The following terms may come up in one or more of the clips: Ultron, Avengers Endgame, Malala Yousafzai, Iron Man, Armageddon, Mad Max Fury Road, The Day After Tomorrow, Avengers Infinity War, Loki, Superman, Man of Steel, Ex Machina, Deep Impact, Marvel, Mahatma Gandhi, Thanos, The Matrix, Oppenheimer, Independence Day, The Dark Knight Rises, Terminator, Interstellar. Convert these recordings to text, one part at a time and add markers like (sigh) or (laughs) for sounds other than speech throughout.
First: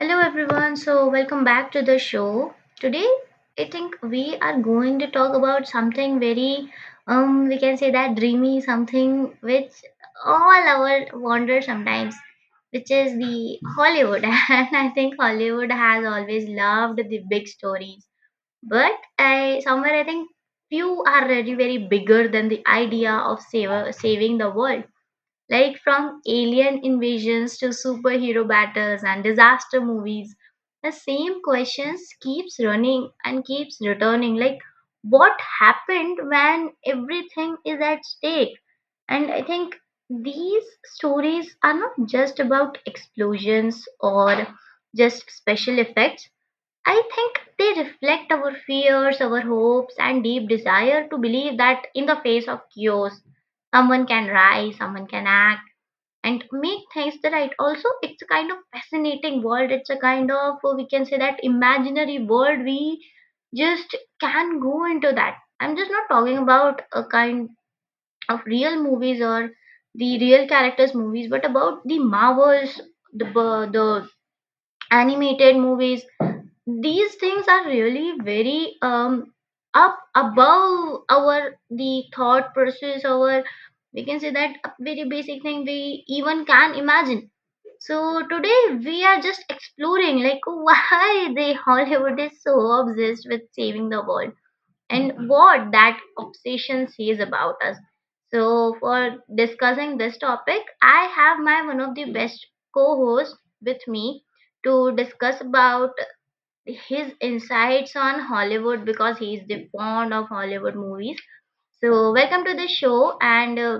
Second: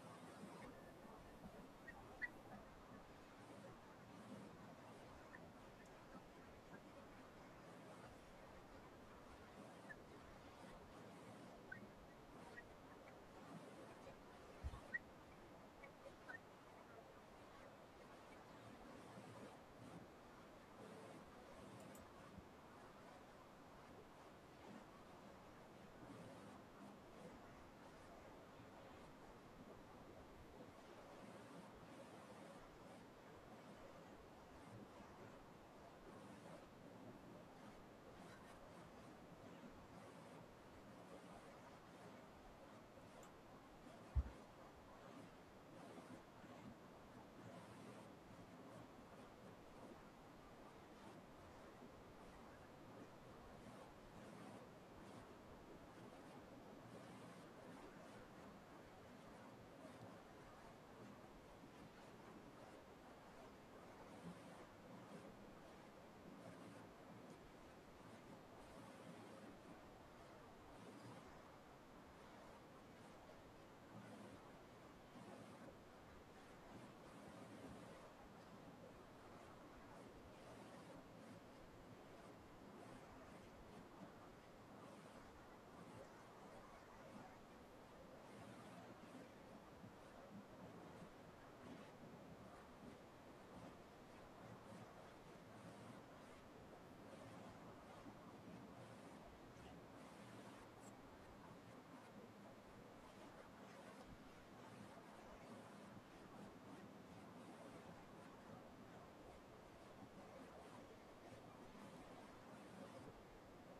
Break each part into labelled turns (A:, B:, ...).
A: Hello everyone, so welcome back to the show. Today, I think we are going to talk about something very, we can say that dreamy, something which all our wander sometimes, which is the Hollywood. (laughs) And I think Hollywood has always loved the big stories, but I somewhere I think few are really very bigger than the idea of saving the world, like from alien invasions to superhero battles and disaster movies, the same questions keeps running and keeps returning. Like what happened when everything is at stake? And I think these stories are not just about explosions or just special effects. I think they reflect our fears, our hopes, and deep desire to believe that in the face of chaos, someone can rise, someone can act and make things the right. Also, it's a kind of fascinating world. It's a kind of, we can say that, imaginary world we just can go into that. I'm just not talking about a kind of real movies or the real characters movies, but about the Marvels, the animated movies. These things are really very up above our the thought process our, we can say that, a very basic thing we even can imagine. So today we are just exploring like why the Hollywood is so obsessed with saving the world, and what that obsession says about us. So for discussing this topic, I have my one of the best co-hosts with me to discuss about his insights on Hollywood because he is the fond of Hollywood movies. So welcome to the show, and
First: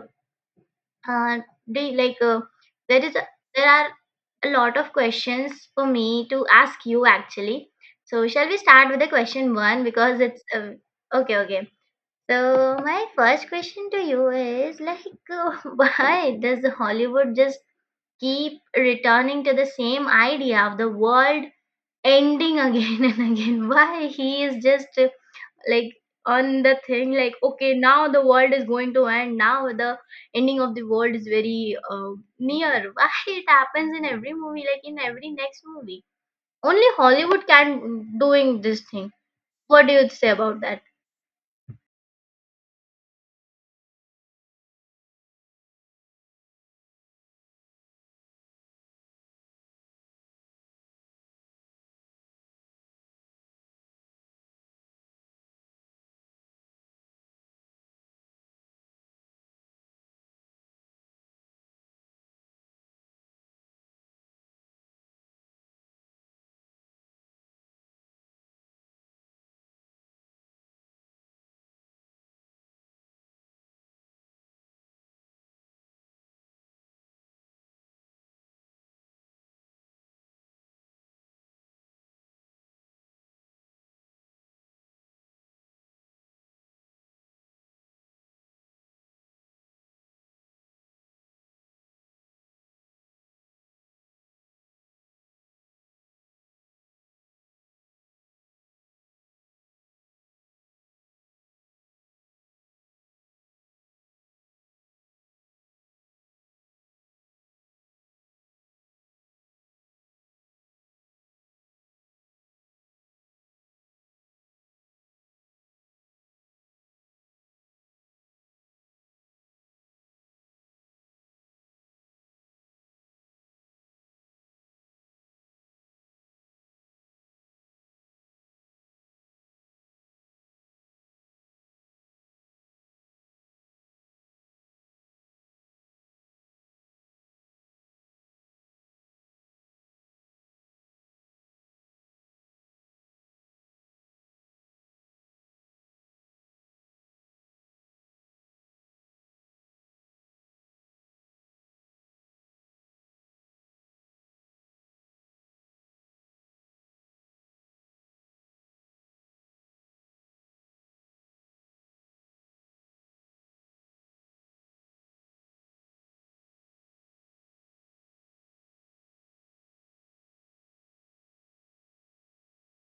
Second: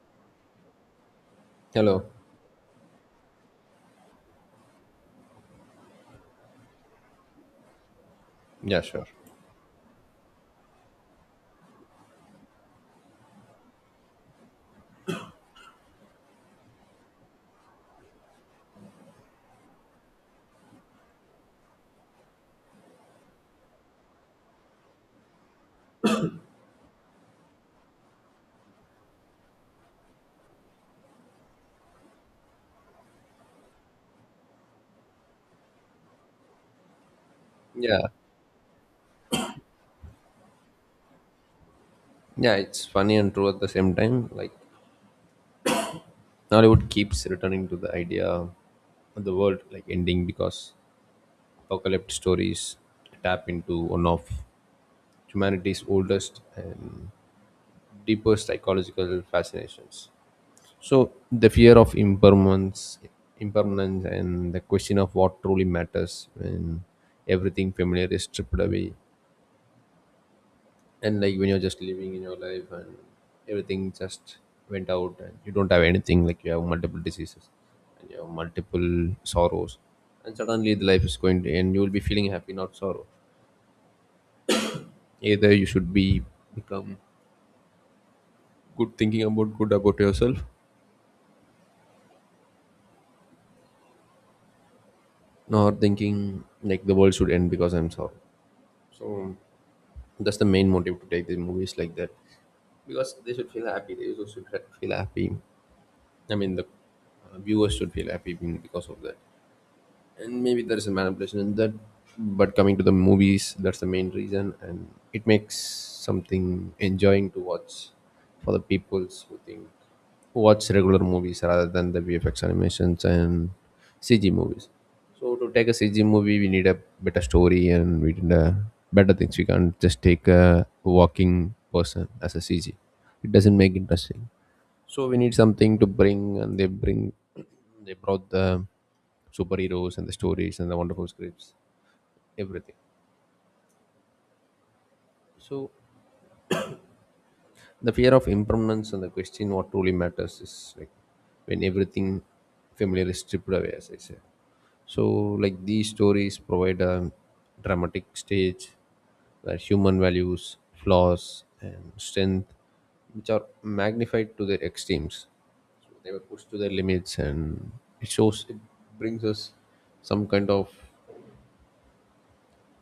A: uh, do you,
B: Hello.
A: like, there is a, there are a lot of questions for me to ask you actually. So, shall we
B: Yeah,
A: start with
B: sure.
A: the question one, because it's, okay, okay. So, my first question to you is, like, (laughs) why does Hollywood just keep returning to the same idea of the world ending again (laughs) and again? Why he is just like on the thing, like, okay, now the world is going to end. Now the ending of the world is very, near. Why it happens in every movie, like in every next movie? Only Hollywood can
B: Yeah.
A: doing this thing. What do you say about that?
B: Yeah, it's funny and true at the same time. Nollywood keeps returning to the idea of the world like ending because apocalypse stories tap into one of humanity's oldest and deepest psychological fascinations. So the fear of impermanence and the question of what truly matters when everything familiar is stripped away. And like when you're just living in your life and everything just went out and you don't have anything, like you have multiple diseases and you have multiple sorrows, and suddenly the life is going to end, you will be feeling happy, not sorrow. Either you should be become good, thinking about good about yourself, nor thinking like the world should end because I'm sorrow. So that's the main motive to take the movies like that, because they should feel happy. They also should feel happy. I mean, the viewers should feel happy because of that. And maybe there is a manipulation in that, but coming to the movies, that's the main reason. And it makes something enjoying to watch for the peoples who think, who watch regular movies rather than the vfx animations and cg movies. So to take a cg movie, we need a better story and we need a better things. We can't just take a walking person as a cg, it doesn't make interesting. So we need something to bring, and they bring, they brought the superheroes and the stories and the wonderful scripts, everything. So the fear of impermanence and the question what truly matters is like when everything familiar is stripped away, as I say. So like these stories provide a dramatic stage where human values, flaws and strength, which are magnified to their extremes. So they were pushed to their limits, and it shows, it brings us some kind of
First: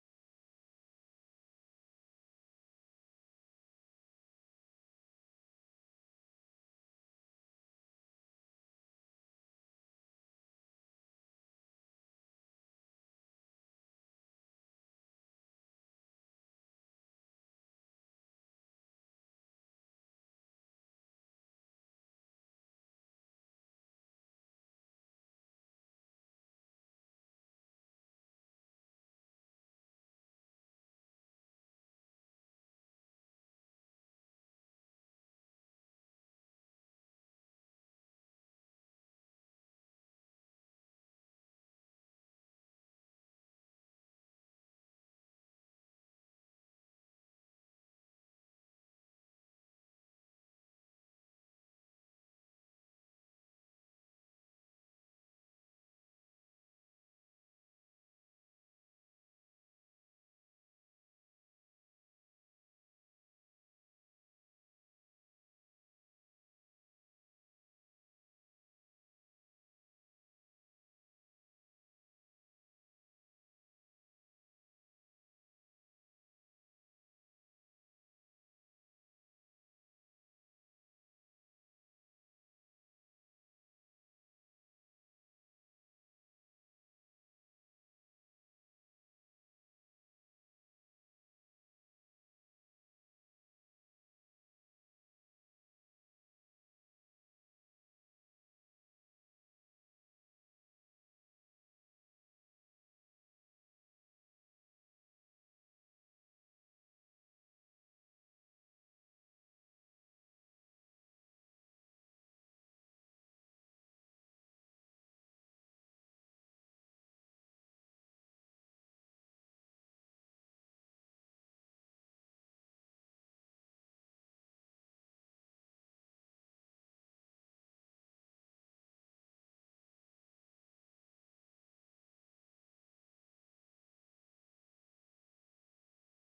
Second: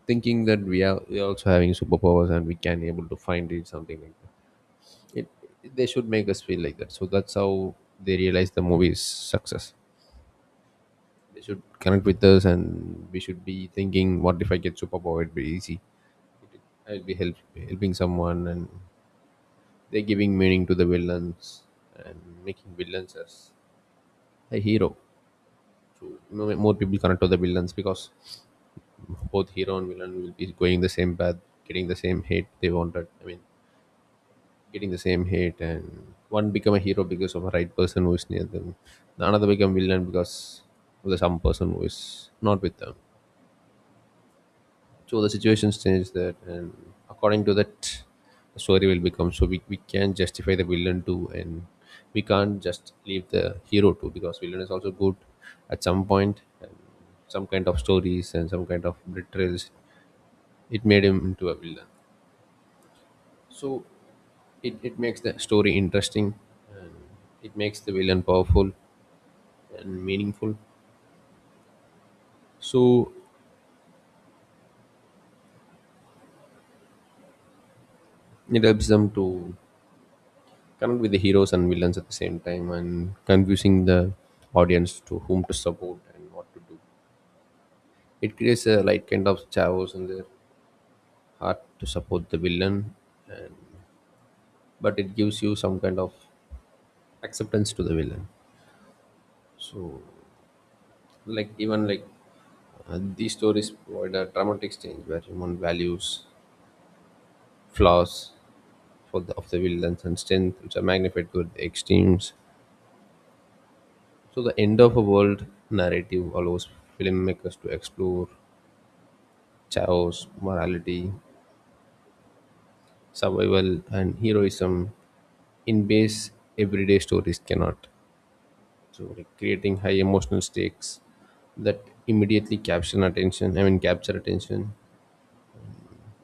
B: thinking that we are also having superpowers and we can able to find it, something like that. It, they should make us feel like that, so that's how they realize the movie's success. They should connect with us and we should be thinking, what if I get superpower, it'd be easy. i'll be help, helping someone. And they're giving meaning to the villains and making villains as a hero. So more people connect to the villains because both hero and villain will be going the same path, getting the same hate they wanted. I mean, getting the same hate, and one become a hero because of a right person who is near them, the another become villain because of the some person who is not with them. So the situations change that, and according to that the story will become. So we can justify the villain too, and we can't just leave the hero too, because villain is also good at some point, and some kind of stories and some kind of betrayals it made him into a villain. So it makes the story interesting, and it makes the villain powerful and meaningful. So it helps them to connect with the heroes and villains at the same time, and confusing the audience to whom to support and what to do. It creates a light kind of chaos in their heart to support the villain. And but it gives you some kind of acceptance to the villain. So like even like these stories provide a dramatic change where human values, flaws of the villains, and strength, which are magnified to the extremes. So the end of a world narrative allows filmmakers to explore chaos, morality, survival, and heroism in ways everyday stories cannot. So like creating high emotional stakes that immediately capture attention. I mean capture attention.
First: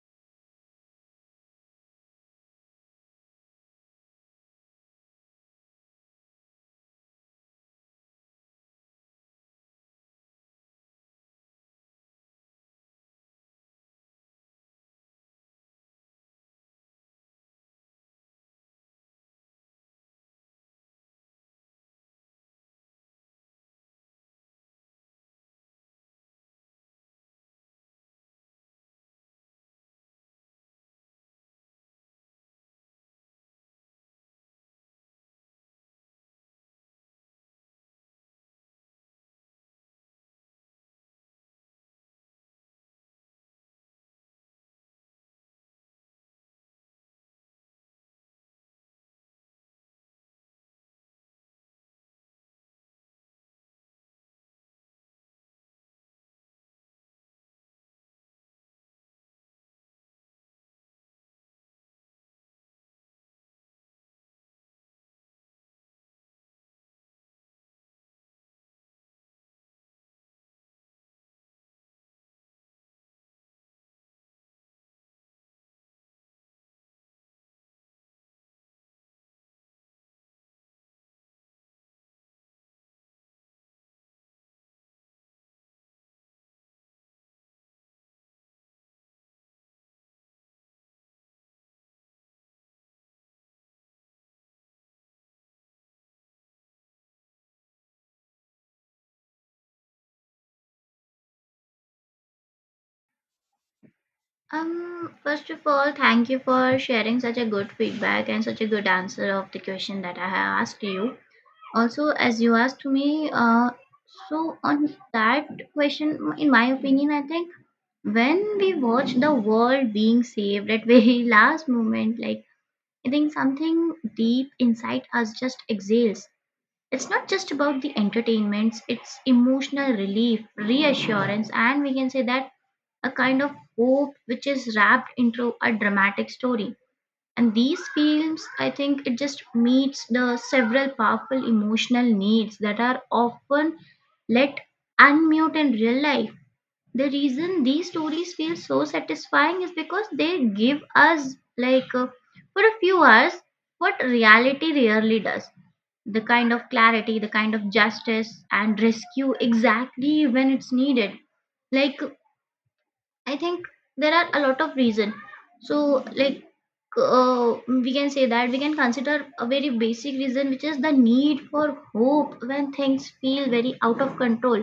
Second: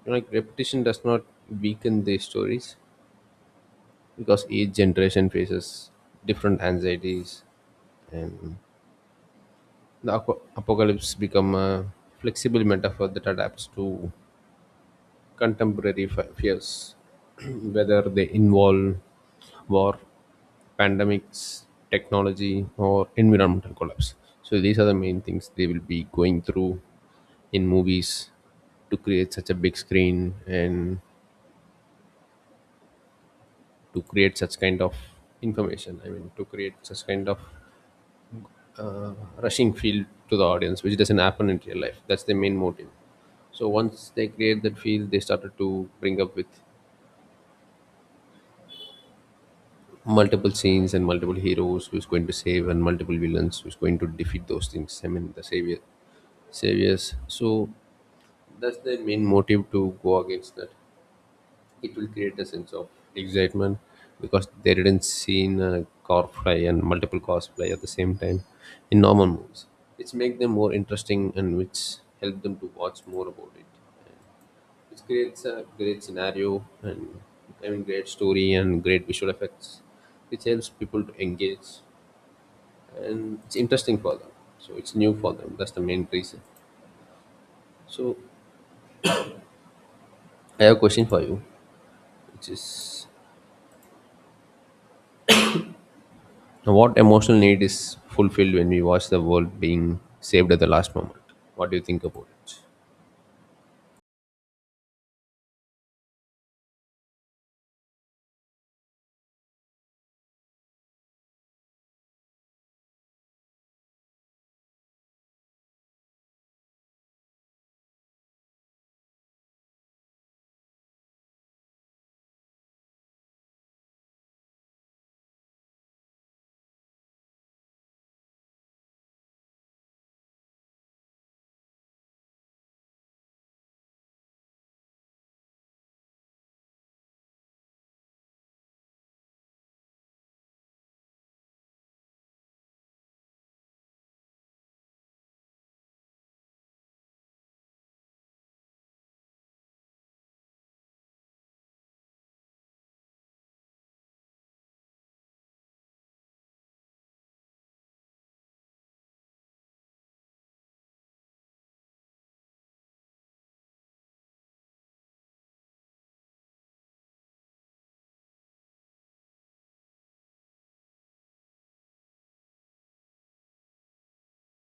B: Like repetition does not weaken these stories because each generation faces different anxieties. And the apocalypse become a flexible metaphor that adapts to contemporary fears, (clears throat) whether they involve war, pandemics, technology, or environmental collapse. So these are the main things they will be going through in movies to create such a big screen and to create such kind of information. I mean, to create such kind of uh, rushing feel to the audience, which doesn't happen in real life. That's the main motive. So once they create that feel, they started to bring up with multiple scenes and multiple heroes who's going to save and multiple villains who's going to defeat those things. I mean the saviors. So that's their main motive to go against that. It will create a sense of excitement because they didn't see a corpse and multiple cosplay at the same time in normal movies. It's make them more interesting and which help them to watch more about it. It creates a great scenario and, I mean, great story and great visual effects, which helps people to engage and it's interesting for them. So it's new for them. That's the main reason. So I have a question for you, which is, what emotional need is fulfilled when we watch the world being saved at the last moment? What do you think about it?
A: First of all, thank you for sharing such a good feedback and such a good answer of the question that I have asked you. Also, as you asked me, uh, so on that question, in my opinion, I think when we watch the world being saved at very (laughs) last moment, like, I think something deep inside us just exhales. It's not just about the entertainments. It's emotional relief, reassurance, and we can say that a kind of hope which is wrapped into a dramatic story. And these films, I think, it just meets the several powerful emotional needs that are often let unmute in real life. The reason these stories feel so satisfying is because they give us, like, for a few hours what reality rarely does: the kind of clarity, the kind of justice, and rescue exactly when it's needed. Like, I think there are a lot of reason, so like, we can say that we can consider a very basic reason, which is the need for hope when things feel very out of control.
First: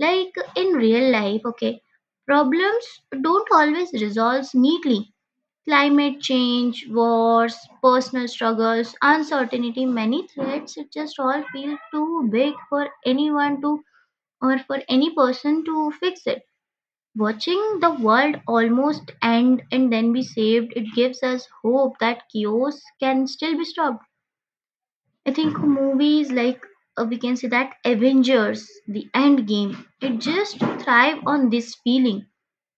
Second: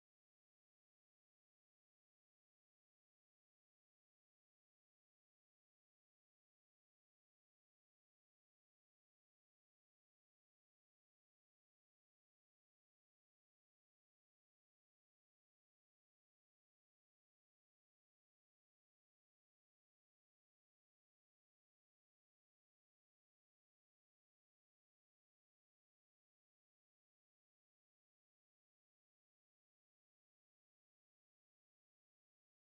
A: Like in real life, okay, problems don't always resolve neatly. Climate change, wars, personal struggles, uncertainty, many threats, it just all feel too big for any person to fix it. Watching the world almost end and then be saved, it gives us hope that chaos can still be stopped. I think movies like, we can say that, Avengers, the End Game, it just thrive on this feeling.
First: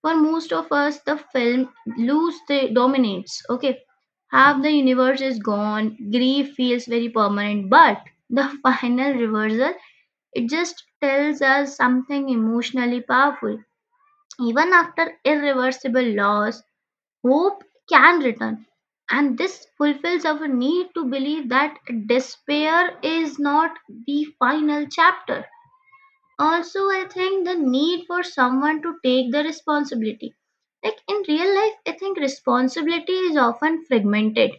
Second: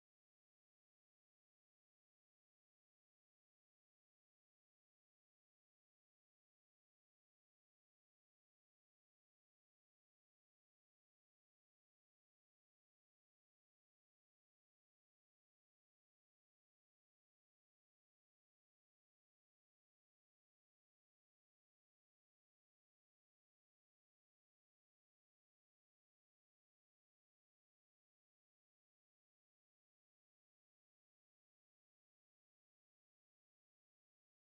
A: For most of us, the film lose the dominates. Okay, half the universe is gone. Grief feels very permanent, but the (laughs) final reversal, it just tells us something emotionally powerful. Even after irreversible loss, hope can return, and this fulfills our need to believe that despair is not the final chapter. Also, I think the need for someone to take the responsibility. Like in real life, I think responsibility is often fragmented.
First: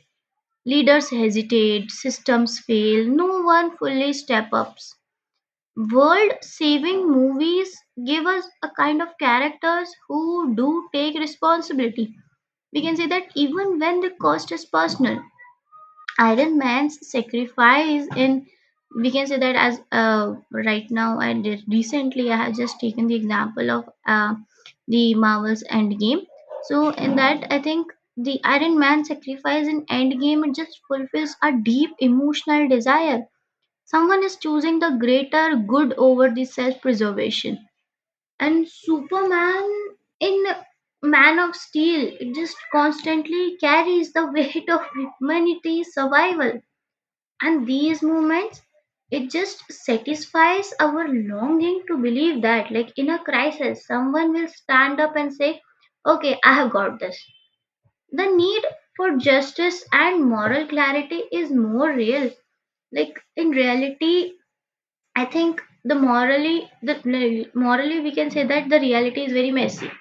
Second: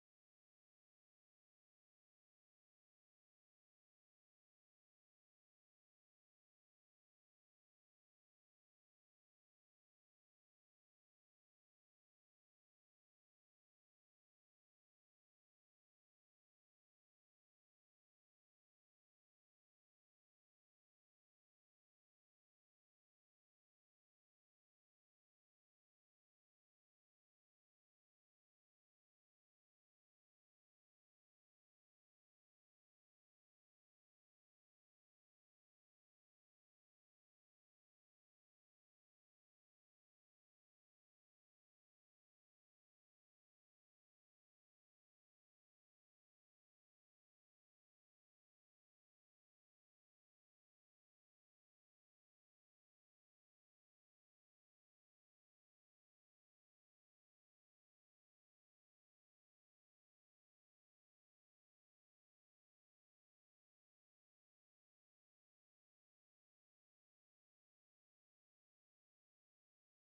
A: Leaders hesitate, systems fail, no one fully step ups. World saving movies give us a kind of characters who do take responsibility, we can say that, even when the cost is personal. Iron Man's sacrifice in, we can say that, as right now and recently I have just taken the example of, the Marvel's Endgame. So in that, I think the Iron Man sacrifice in Endgame, it just fulfills a deep emotional desire. Someone is choosing the greater good over the self-preservation. And Superman in Man of Steel just constantly carries the weight of humanity's survival, and these moments, it just satisfies our longing to believe that, like, in a crisis someone will stand up and say, okay, I have got this. The need for justice and moral clarity is more real, like in reality. I think the morally the no, morally we can say that the reality is very messy.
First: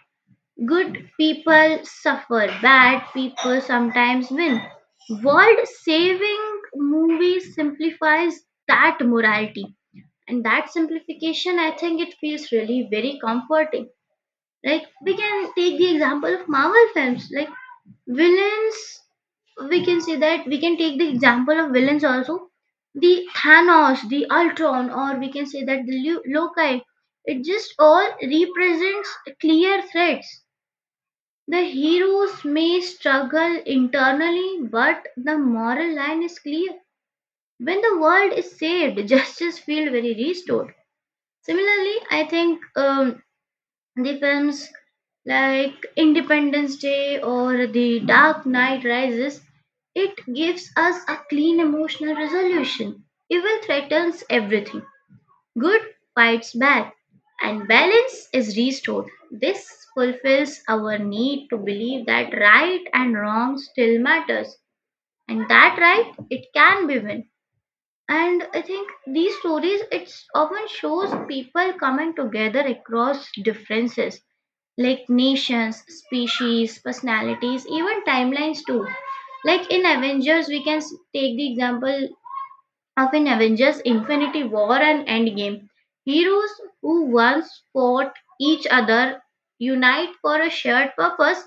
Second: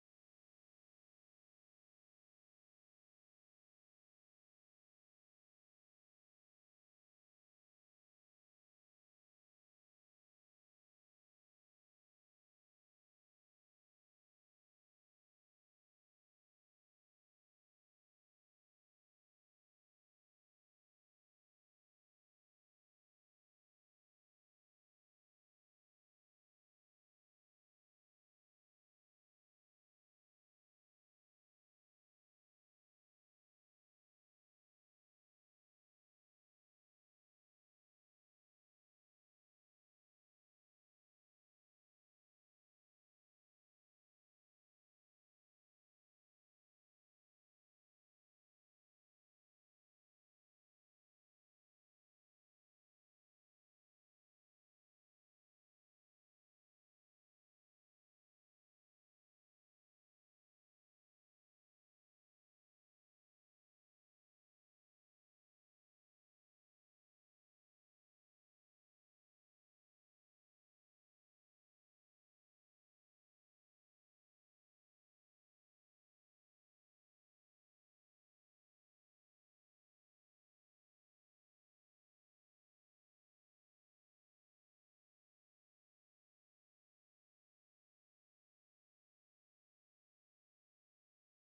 A: Good people suffer, bad people sometimes win. World saving movie simplifies that morality. And that simplification, I think, it feels really very comforting. Like we can take the example of Marvel films. Like villains, we can say that, we can take the example of villains also: the Thanos, the Ultron, or we can say that Loki. It just all represents clear threats. The heroes may struggle internally, but the moral line is clear. When the world is saved, (laughs) justice feels very restored. Similarly, I think the films like Independence Day or The Dark Knight Rises, it gives us a clean emotional resolution. Evil threatens everything, good fights bad, and balance is restored. This fulfills our need to believe that right and wrong still matters, and that right it can be won. And I think these stories, it often shows people coming together across differences, like nations, species, personalities, even timelines too. Like in Avengers, we can take the example of, in Avengers Infinity War and Endgame. Heroes who once fought each other unite for a shared purpose.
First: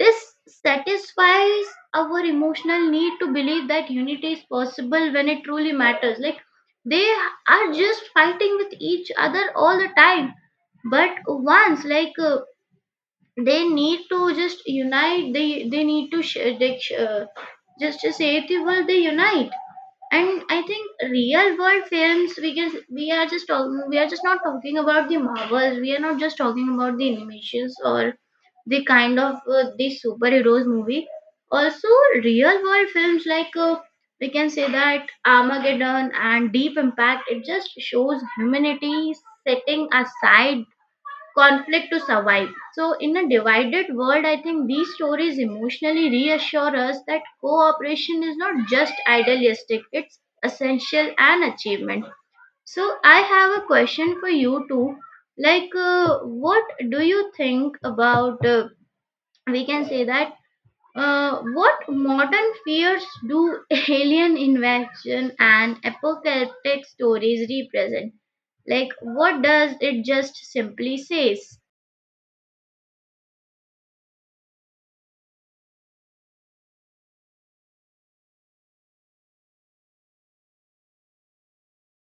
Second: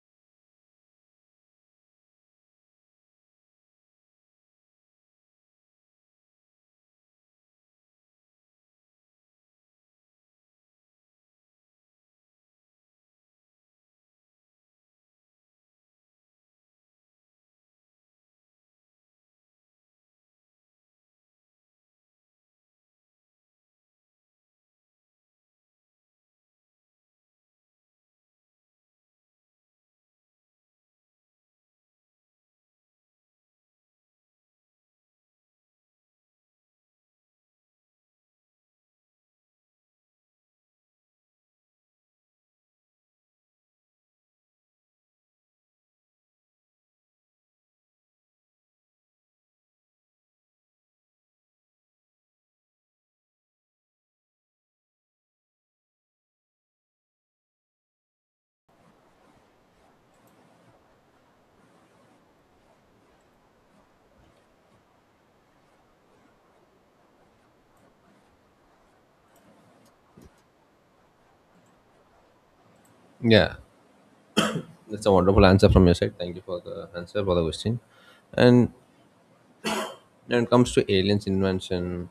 A: This satisfies our emotional need to believe that unity is possible when it truly matters. Like, they are just fighting with each other all the time, but once, like, they need to just unite. They need to sh- they sh- Just to save the world, they unite. And I think real world films, we are just not talking about the Marvels, we are not just talking about the animations or the kind of, the superheroes movie also. Real world films like, we can say that, Armageddon and Deep Impact, it just shows humanity setting aside conflict to survive. So, in a divided world, I think these stories emotionally reassure us that cooperation is not just idealistic, it's essential and achievement. So, I have a question for you too. Like, what do you think about, we can say that, uh, what modern fears do (laughs) alien invasion and apocalyptic stories represent? Like, what does it just simply says?
B: Yeah, that's a wonderful answer from your side. Thank you for the answer for the question. And when it comes to aliens invention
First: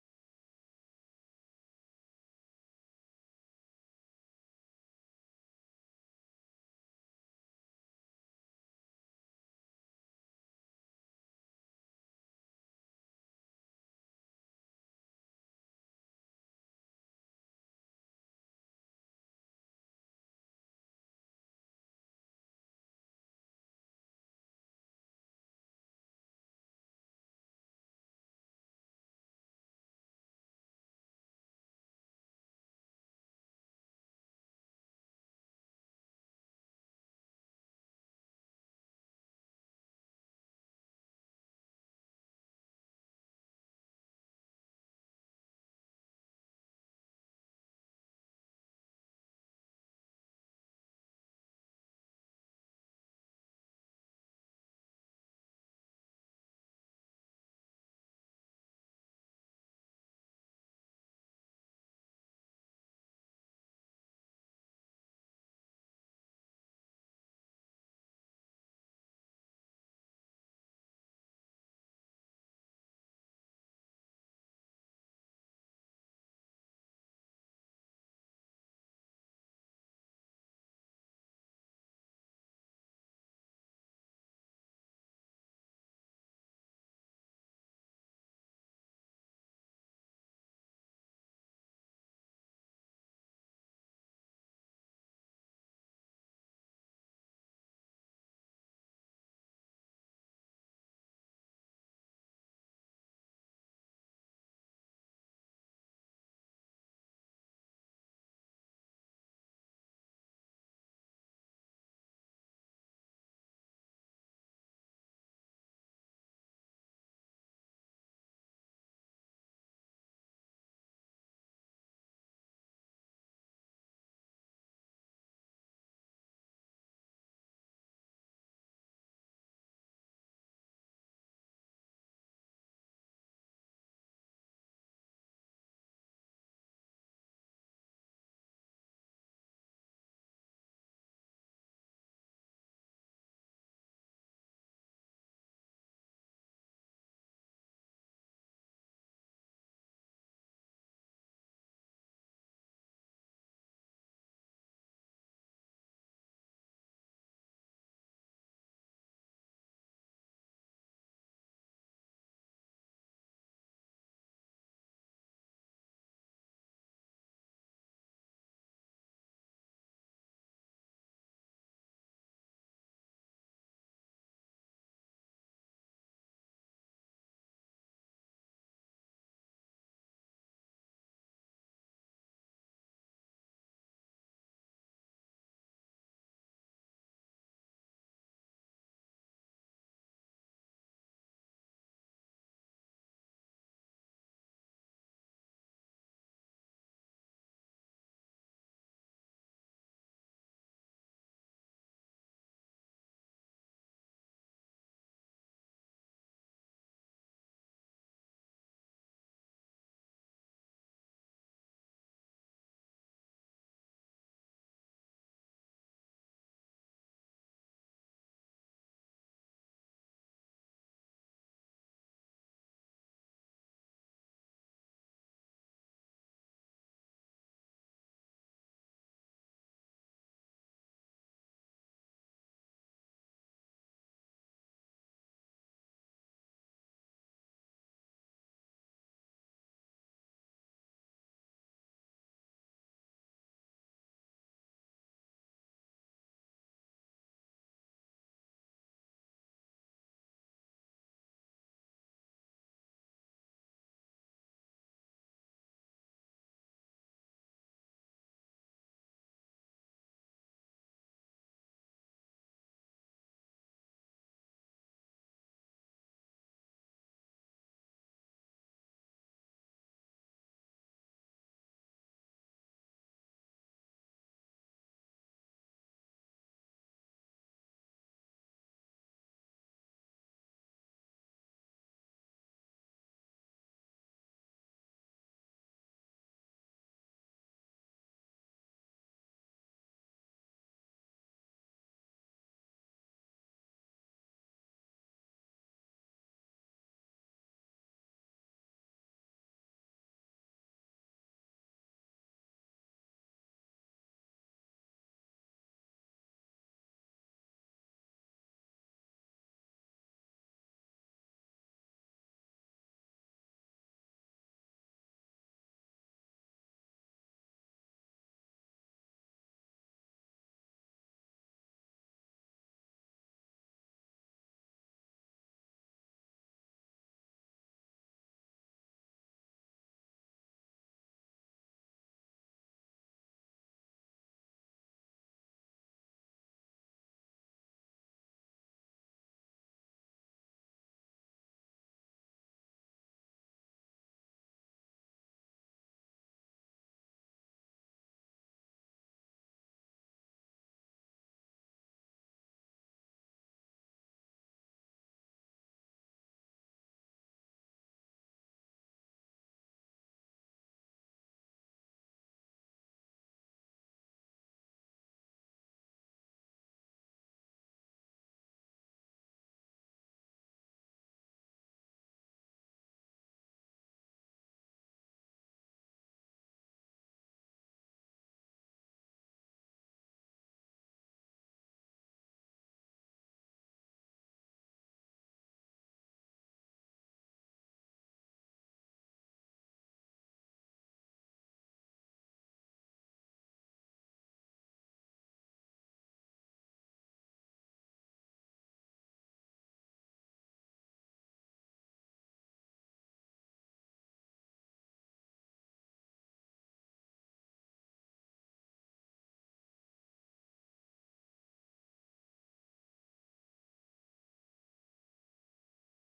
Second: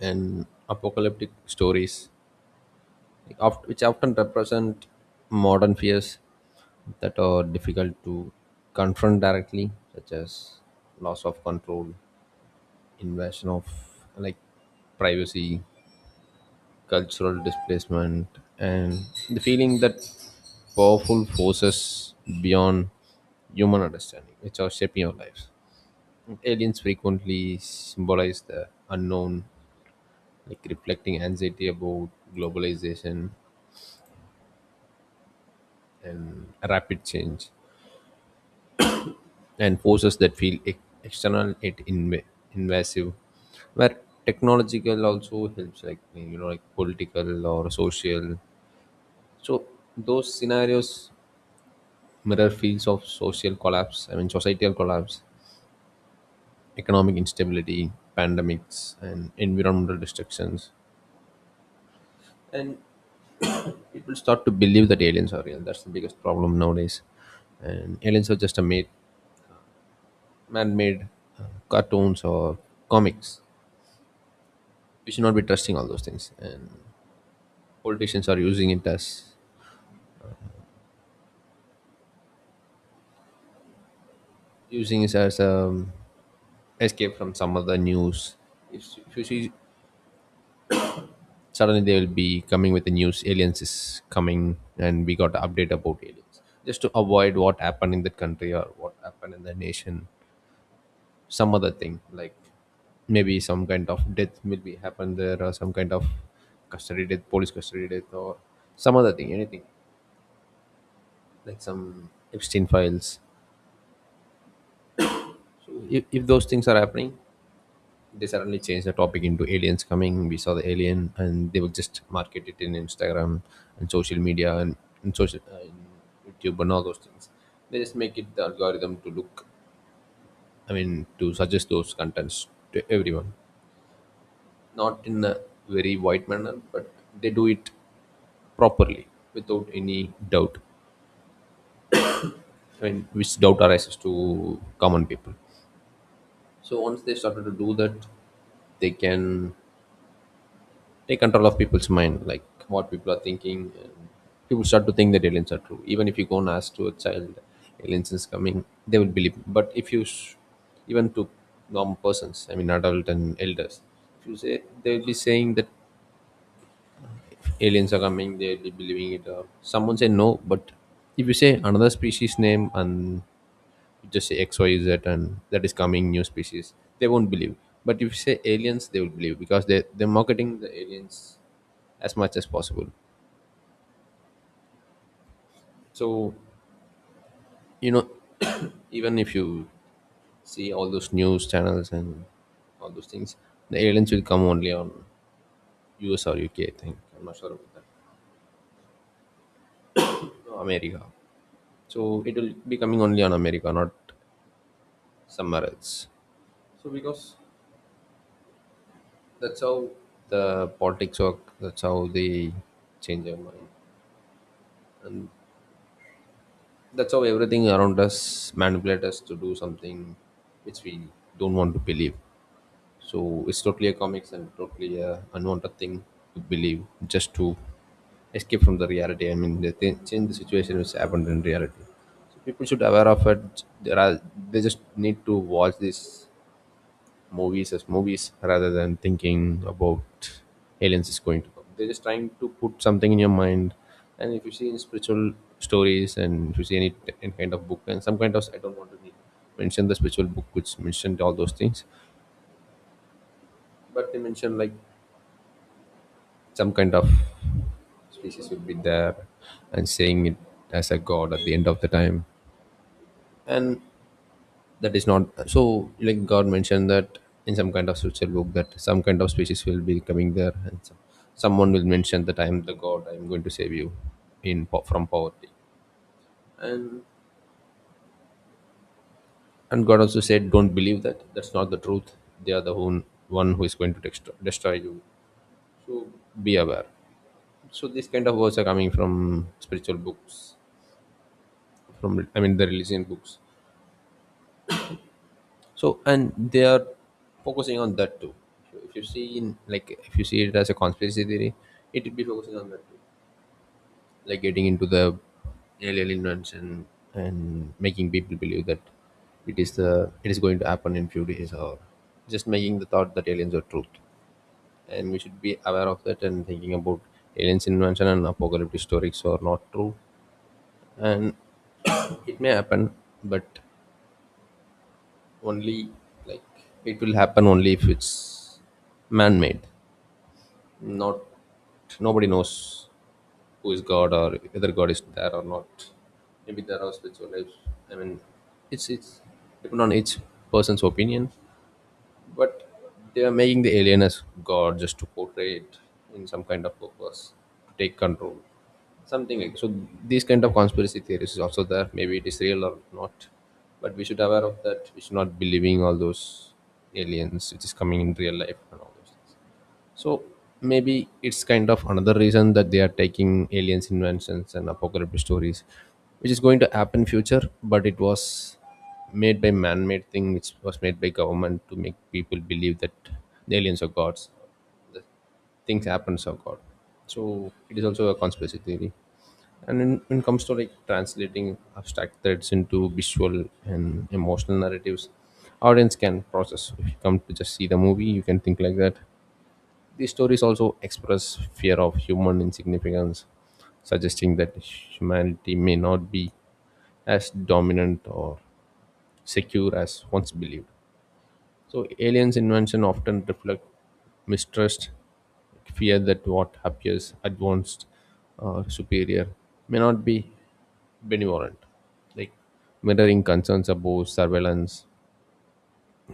B: and apocalyptic stories, like which often represent modern fears that are difficult to confront directly, such as loss of control, invasion of like privacy, cultural displacement, and the feeling that powerful forces beyond human understanding, which are shaping our lives. Aliens frequently symbolize the unknown, like reflecting anxiety about globalization, rapid change, and forces that feel external yet invasive. Where technological also helps, like you know, like political or social. So those scenarios mirror fields of social collapse, I mean societal collapse, economic instability, pandemics, and environmental destructions. And people start to believe that aliens are real. That's the biggest problem nowadays. And aliens are just man-made uh, cartoons or comics. We should not be trusting all those things. And politicians are using it as, using it as a escape from some other news. If you see, suddenly they will be coming with the news aliens is coming and we got to update about aliens, just to avoid what happened in that country or what happened in the nation, some other thing, like maybe some kind of death will be happen there or some kind of custody death, police custody death, or some other thing, anything like some Epstein files. So if those things are happening, they suddenly changed the topic into aliens coming. We saw the alien, and they would just market it in Instagram and social media, and social in YouTube and all those things. They just make it the algorithm to look, I mean, to suggest those contents to everyone, not in a very wide manner, but they do it properly without any doubt. I mean, which doubt arises to common people. So once they started to do that, they can take control of people's mind, like what people are thinking. And people start to think that aliens are true. Even if you go and ask to a child, aliens is coming, they will believe. But if you, even to normal persons, I mean adult and elders, if you say, they will be saying that aliens are coming, they will be believing it. Or someone say no. But if you say another species name and you just say X, Y, Z, and that is coming new species, they won't believe. But if you say aliens, they will believe, because they they're marketing the aliens as much as possible. So you know, (coughs) (clears throat) even if you see all those news channels and all those things, the aliens will come only on US or UK. I think I'm not sure about that. No, America. So it will be coming only on America, not somewhere else. So because that's how the politics work. That's how they change their mind. That's how everything around us manipulate us to do something which we don't want to believe. So it's totally a comics and totally a unwanted thing to believe, just to escape from the reality. I mean, they change the situation which happened in reality. So people should aware of it. There are, they just need to watch this movies as movies rather than thinking about aliens is going to come. They're just trying to put something in your mind. And if you see in spiritual stories, and if you see any kind of book and some kind of, I don't want to mention the spiritual book which mentioned all those things, but they mention like some kind of species will be there and saying it as a god at the end of the time. And that is not, so like god mentioned that in some kind of scripture book that some kind of species will be coming there, and someone will mention that I am the god, I am going to save you in from poverty. and and god also said don't believe that, that's not the truth, they are the one who is going to destroy you. So be aware. So these kind of words are coming from spiritual books, from, I mean, the religion books. So, and they are focusing on that too. If you see in like, if you see it as a conspiracy theory, it will be focusing on that too, like getting into the alien invention and making people believe that it is going to happen in few days, or just making the thought that aliens are truth, and we should be aware of that and thinking about aliens invention and apocalyptic stories are not true. And (coughs) it may happen, but only like it will happen only if it's man-made, not, nobody knows who is god or whether god is there or not. Maybe there are spiritual lives, I mean, it's depend on each person's opinion. But they are making the alien as god just to portray it in some kind of purpose to take control, something like. So these kind of conspiracy theories is also there, maybe it is real or not, but we should aware of that, we should not be believing all those aliens which is coming in real life and all those. So maybe it's kind of another reason that they are taking aliens inventions and apocalyptic stories, which is going to happen future, but it was made by man-made thing, which was made by government to make people believe that the aliens are gods, things happen are god. So it is also a conspiracy theory. And when it comes to like translating abstract threads into visual and emotional narratives, audience can process. If you come to just see the movie, you can think like that these stories also express fear of human insignificance, suggesting that humanity may not be as dominant or secure as once believed. So, aliens' invention often reflect mistrust, fear that what appears advanced or superior may not be benevolent, like mirroring concerns about surveillance,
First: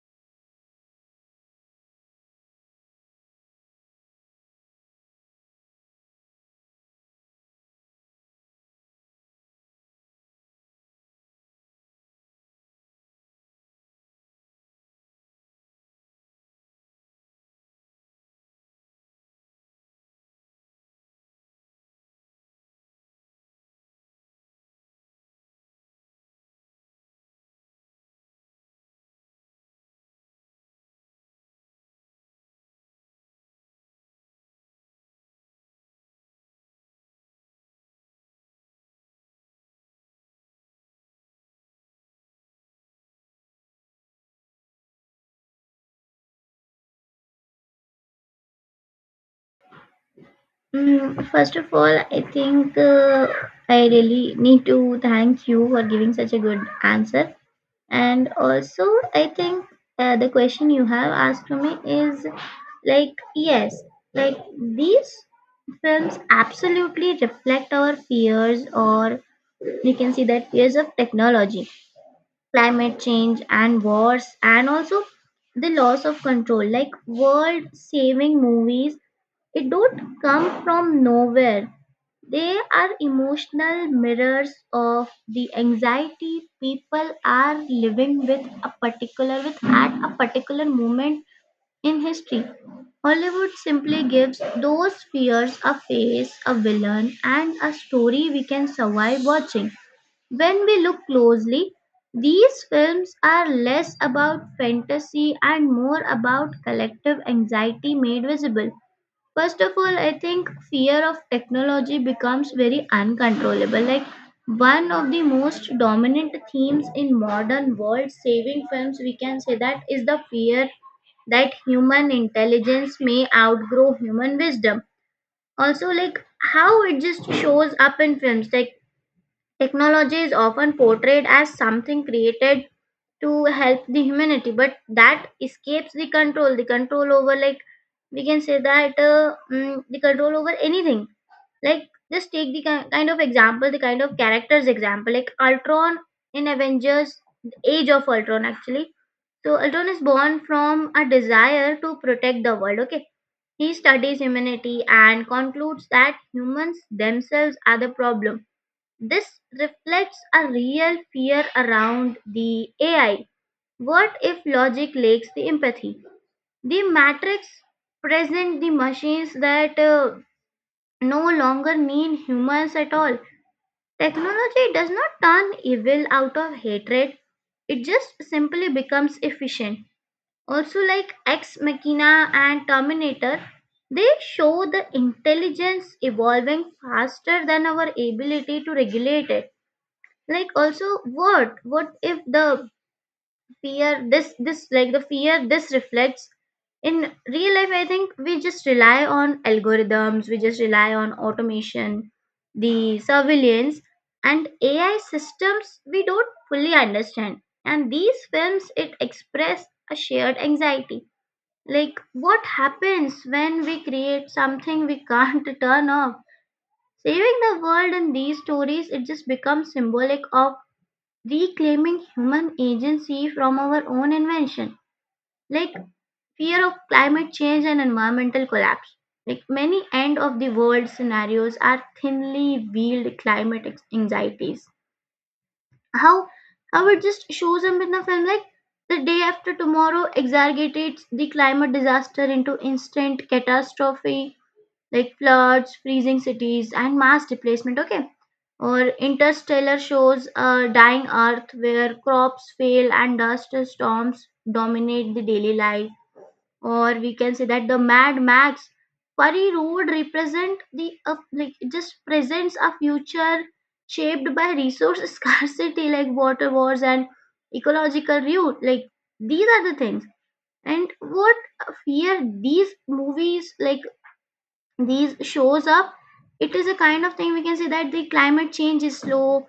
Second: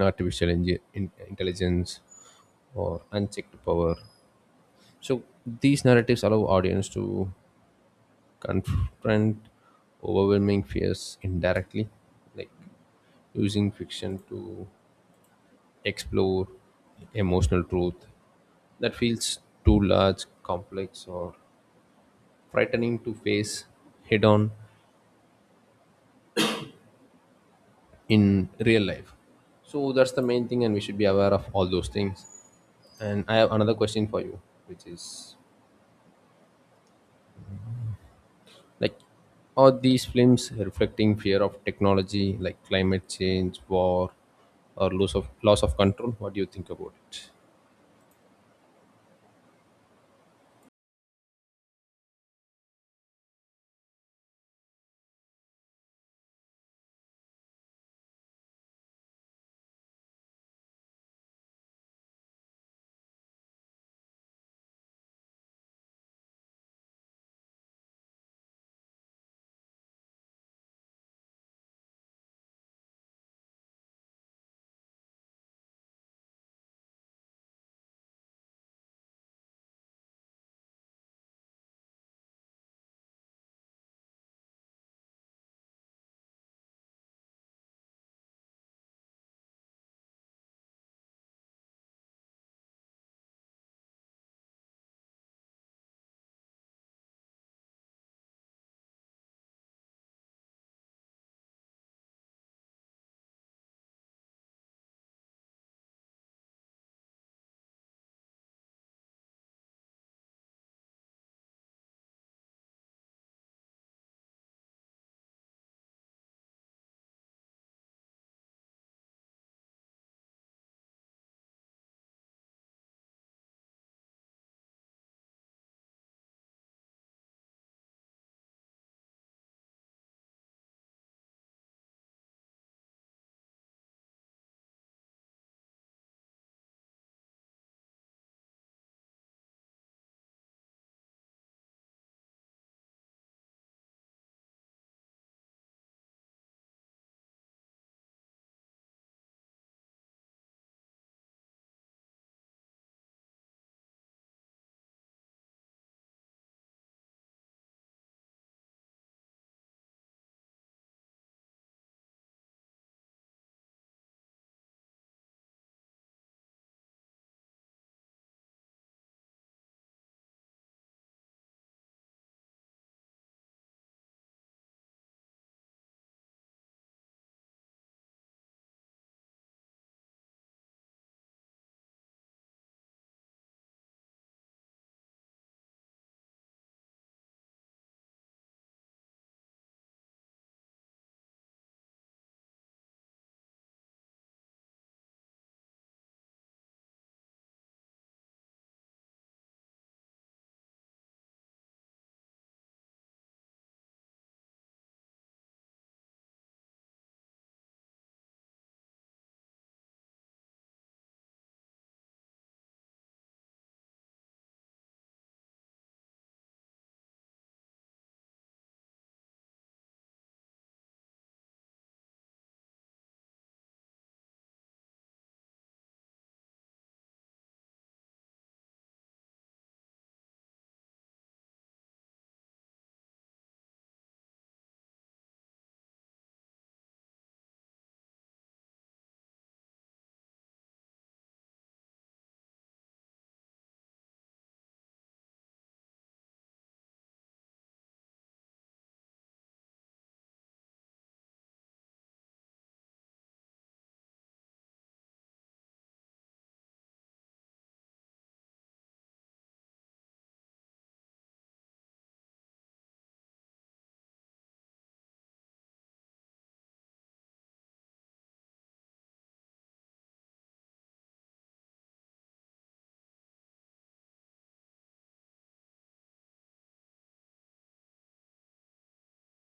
B: artificial intelligence, or unchecked power. So these narratives allow audience to confront overwhelming fears indirectly, like using fiction to explore emotional truth that feels too large, complex, or frightening to face head on in real life. So that's the main thing, and we should be aware of all those things. And I have another question for you, which is, like, are these films reflecting fear of technology, like climate change, war, or loss of control? What do you think about it?
A: First of all, I think, I really need to thank you for giving such a good answer. And also, I think, the question you have asked to me is, like, yes, like these films absolutely reflect our fears, or we can see that fears of technology, climate change, and wars, and also the loss of control. Like world saving movies, it don't come from nowhere. They are emotional mirrors of the anxiety people are living with a particular with at a particular moment in history. Hollywood simply gives those fears a face, a villain, and a story we can survive watching. When we look closely, these films are less about fantasy and more about collective anxiety made visible. First of all, I think fear of technology becomes very uncontrollable. Like one of the most dominant themes in modern world saving films, we can say that, is the fear that human intelligence may outgrow human wisdom. Also, like how it just shows up in films, like technology is often portrayed as something created to help the humanity, but that escapes the control. The control over, like, we can say that, the control over anything. Like, just take the kind of example, the kind of characters example, like Ultron in Avengers, Age of Ultron, actually. So, Ultron is born from a desire to protect the world, okay? He studies humanity and concludes that humans themselves are the problem. This reflects a real fear around the AI. What if logic lacks the empathy? The Matrix present the machines that, no longer need humans at all. Technology does not turn evil out of hatred. It just simply becomes efficient. Also, like Ex Machina and Terminator, they show the intelligence evolving faster than our ability to regulate it. Like, also, what if the fear this like the fear this reflects in real life, I think we just rely on algorithms, we just rely on automation, the surveillance, and AI systems we don't fully understand. And these films, it express a shared anxiety, like what happens when we create something we can't (laughs) turn off. Saving the world in these stories, it just becomes symbolic of reclaiming human agency from our own invention. Like fear of climate change and environmental collapse. Like many end of the world scenarios are thinly veiled climate anxieties. How how it just shows up in the film, like The Day After Tomorrow exaggerates the climate disaster into instant catastrophe, like floods, freezing cities, and mass displacement. Okay, or Interstellar shows a dying Earth where crops fail and dust storms dominate the daily life. Or we can say that the Mad Max Fury Road represent the like, it just presents a future shaped by resource (laughs) scarcity, like water wars and ecological view. Like these are the things. And what fear these movies, like these shows up, it is a kind of thing, we can say that the climate change is slow,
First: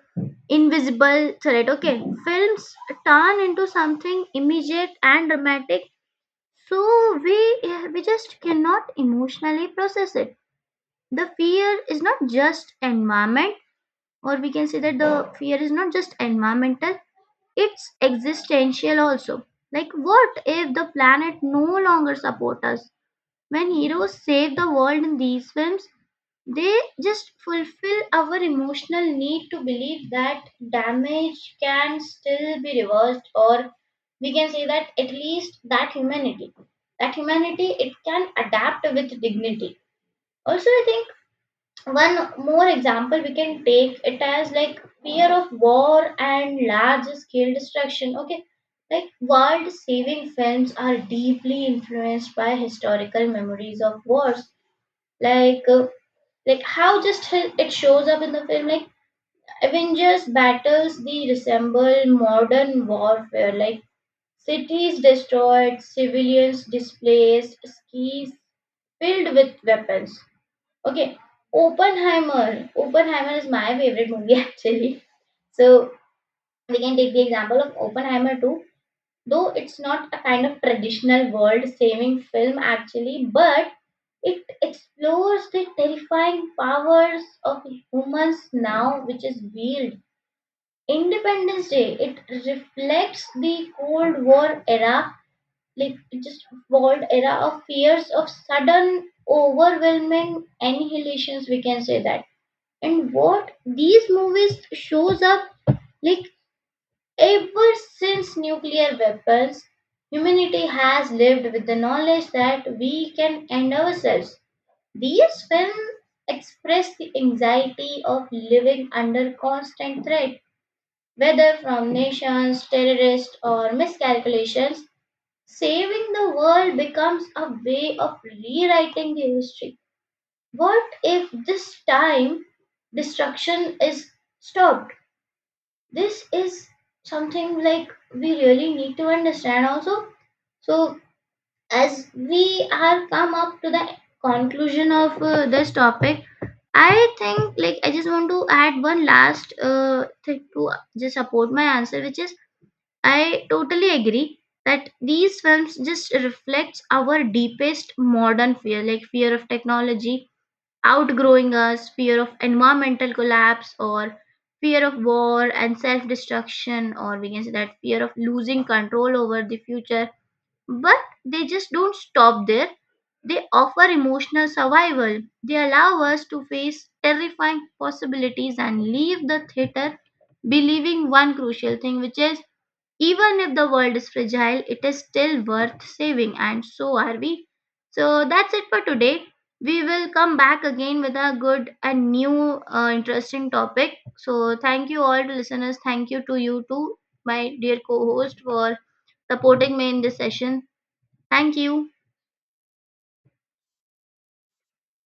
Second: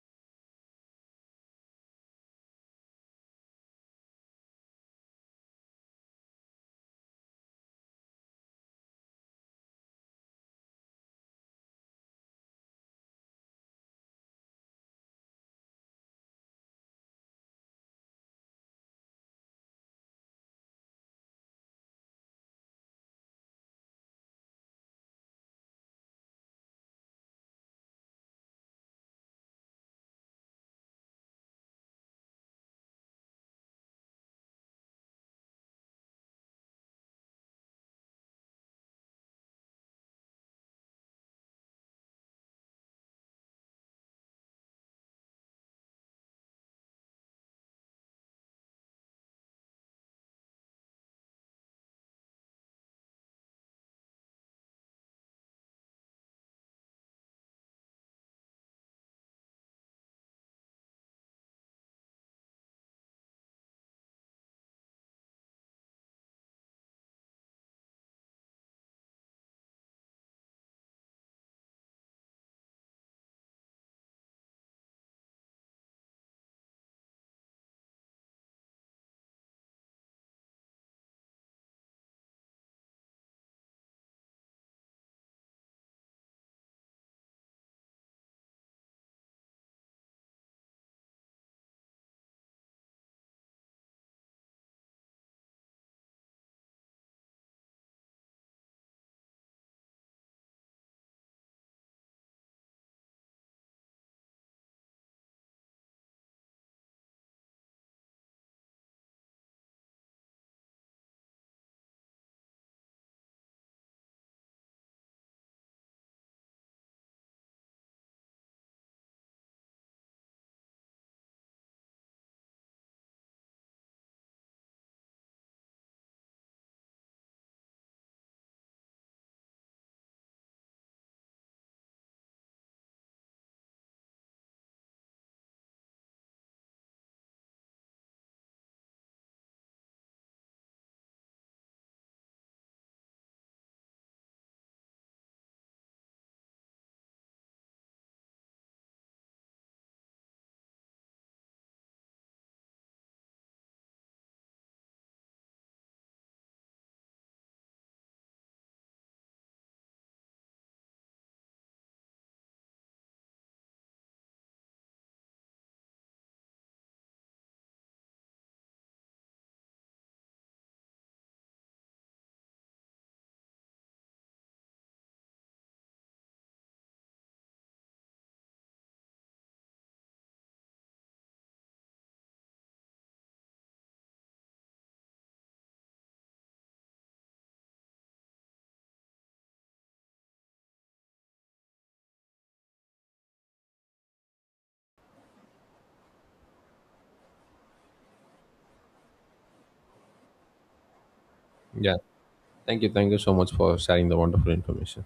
A: invisible threat. Okay, films turn into something immediate and dramatic, so we we just cannot emotionally process it. The fear is not just environment, or we can say that the fear is not just environmental, it's existential also, like what if the planet no longer support us. When heroes save the world in these films, they just fulfill our emotional need to believe that damage can still be reversed, or we can say that at least that humanity, it can adapt with dignity. Also, I think one more example we can take it as like fear of war and large scale destruction. Okay, like world saving films are deeply influenced by historical memories of wars, like uh, like how just it shows up in the film, like Avengers battles, they resemble modern warfare, like cities destroyed, civilians displaced, skis filled with weapons. Okay, Oppenheimer is my favorite movie (laughs) actually. So we can take the example of Oppenheimer too, though it's not a kind of traditional world saving film actually, but it explores the terrifying powers of humans now, which is wield. Independence Day, it reflects the Cold War era, like just world era of fears of sudden, overwhelming annihilations, we can say that. And what these movies shows up, like ever since nuclear weapons, humanity has lived with the knowledge that we can end ourselves. These films express the anxiety of living under constant threat, whether from nations, terrorists, or miscalculations. Saving the world becomes a way of rewriting the history. What if this time destruction is stopped? This is something like we really need to understand also. So as we have come up to the conclusion of this topic, I think, like, I just want to add one last thing to just support my answer, which is I totally agree that these films just reflects our deepest modern fear, like fear of technology outgrowing us, fear of environmental collapse, or fear of war and self destruction, or we can say that fear of losing control over the future. But they just don't stop there. They offer emotional survival. They allow us to face terrifying possibilities and leave the theater believing one crucial thing, which is even if the world is fragile, it is still worth saving, and so are we. So that's it for today. We will come back again with a good and new interesting topic. So thank you all to listeners. Thank you to you too, my dear co-host, for supporting me in this session. Thank you.
B: Yeah, thank you so much for sharing the wonderful information.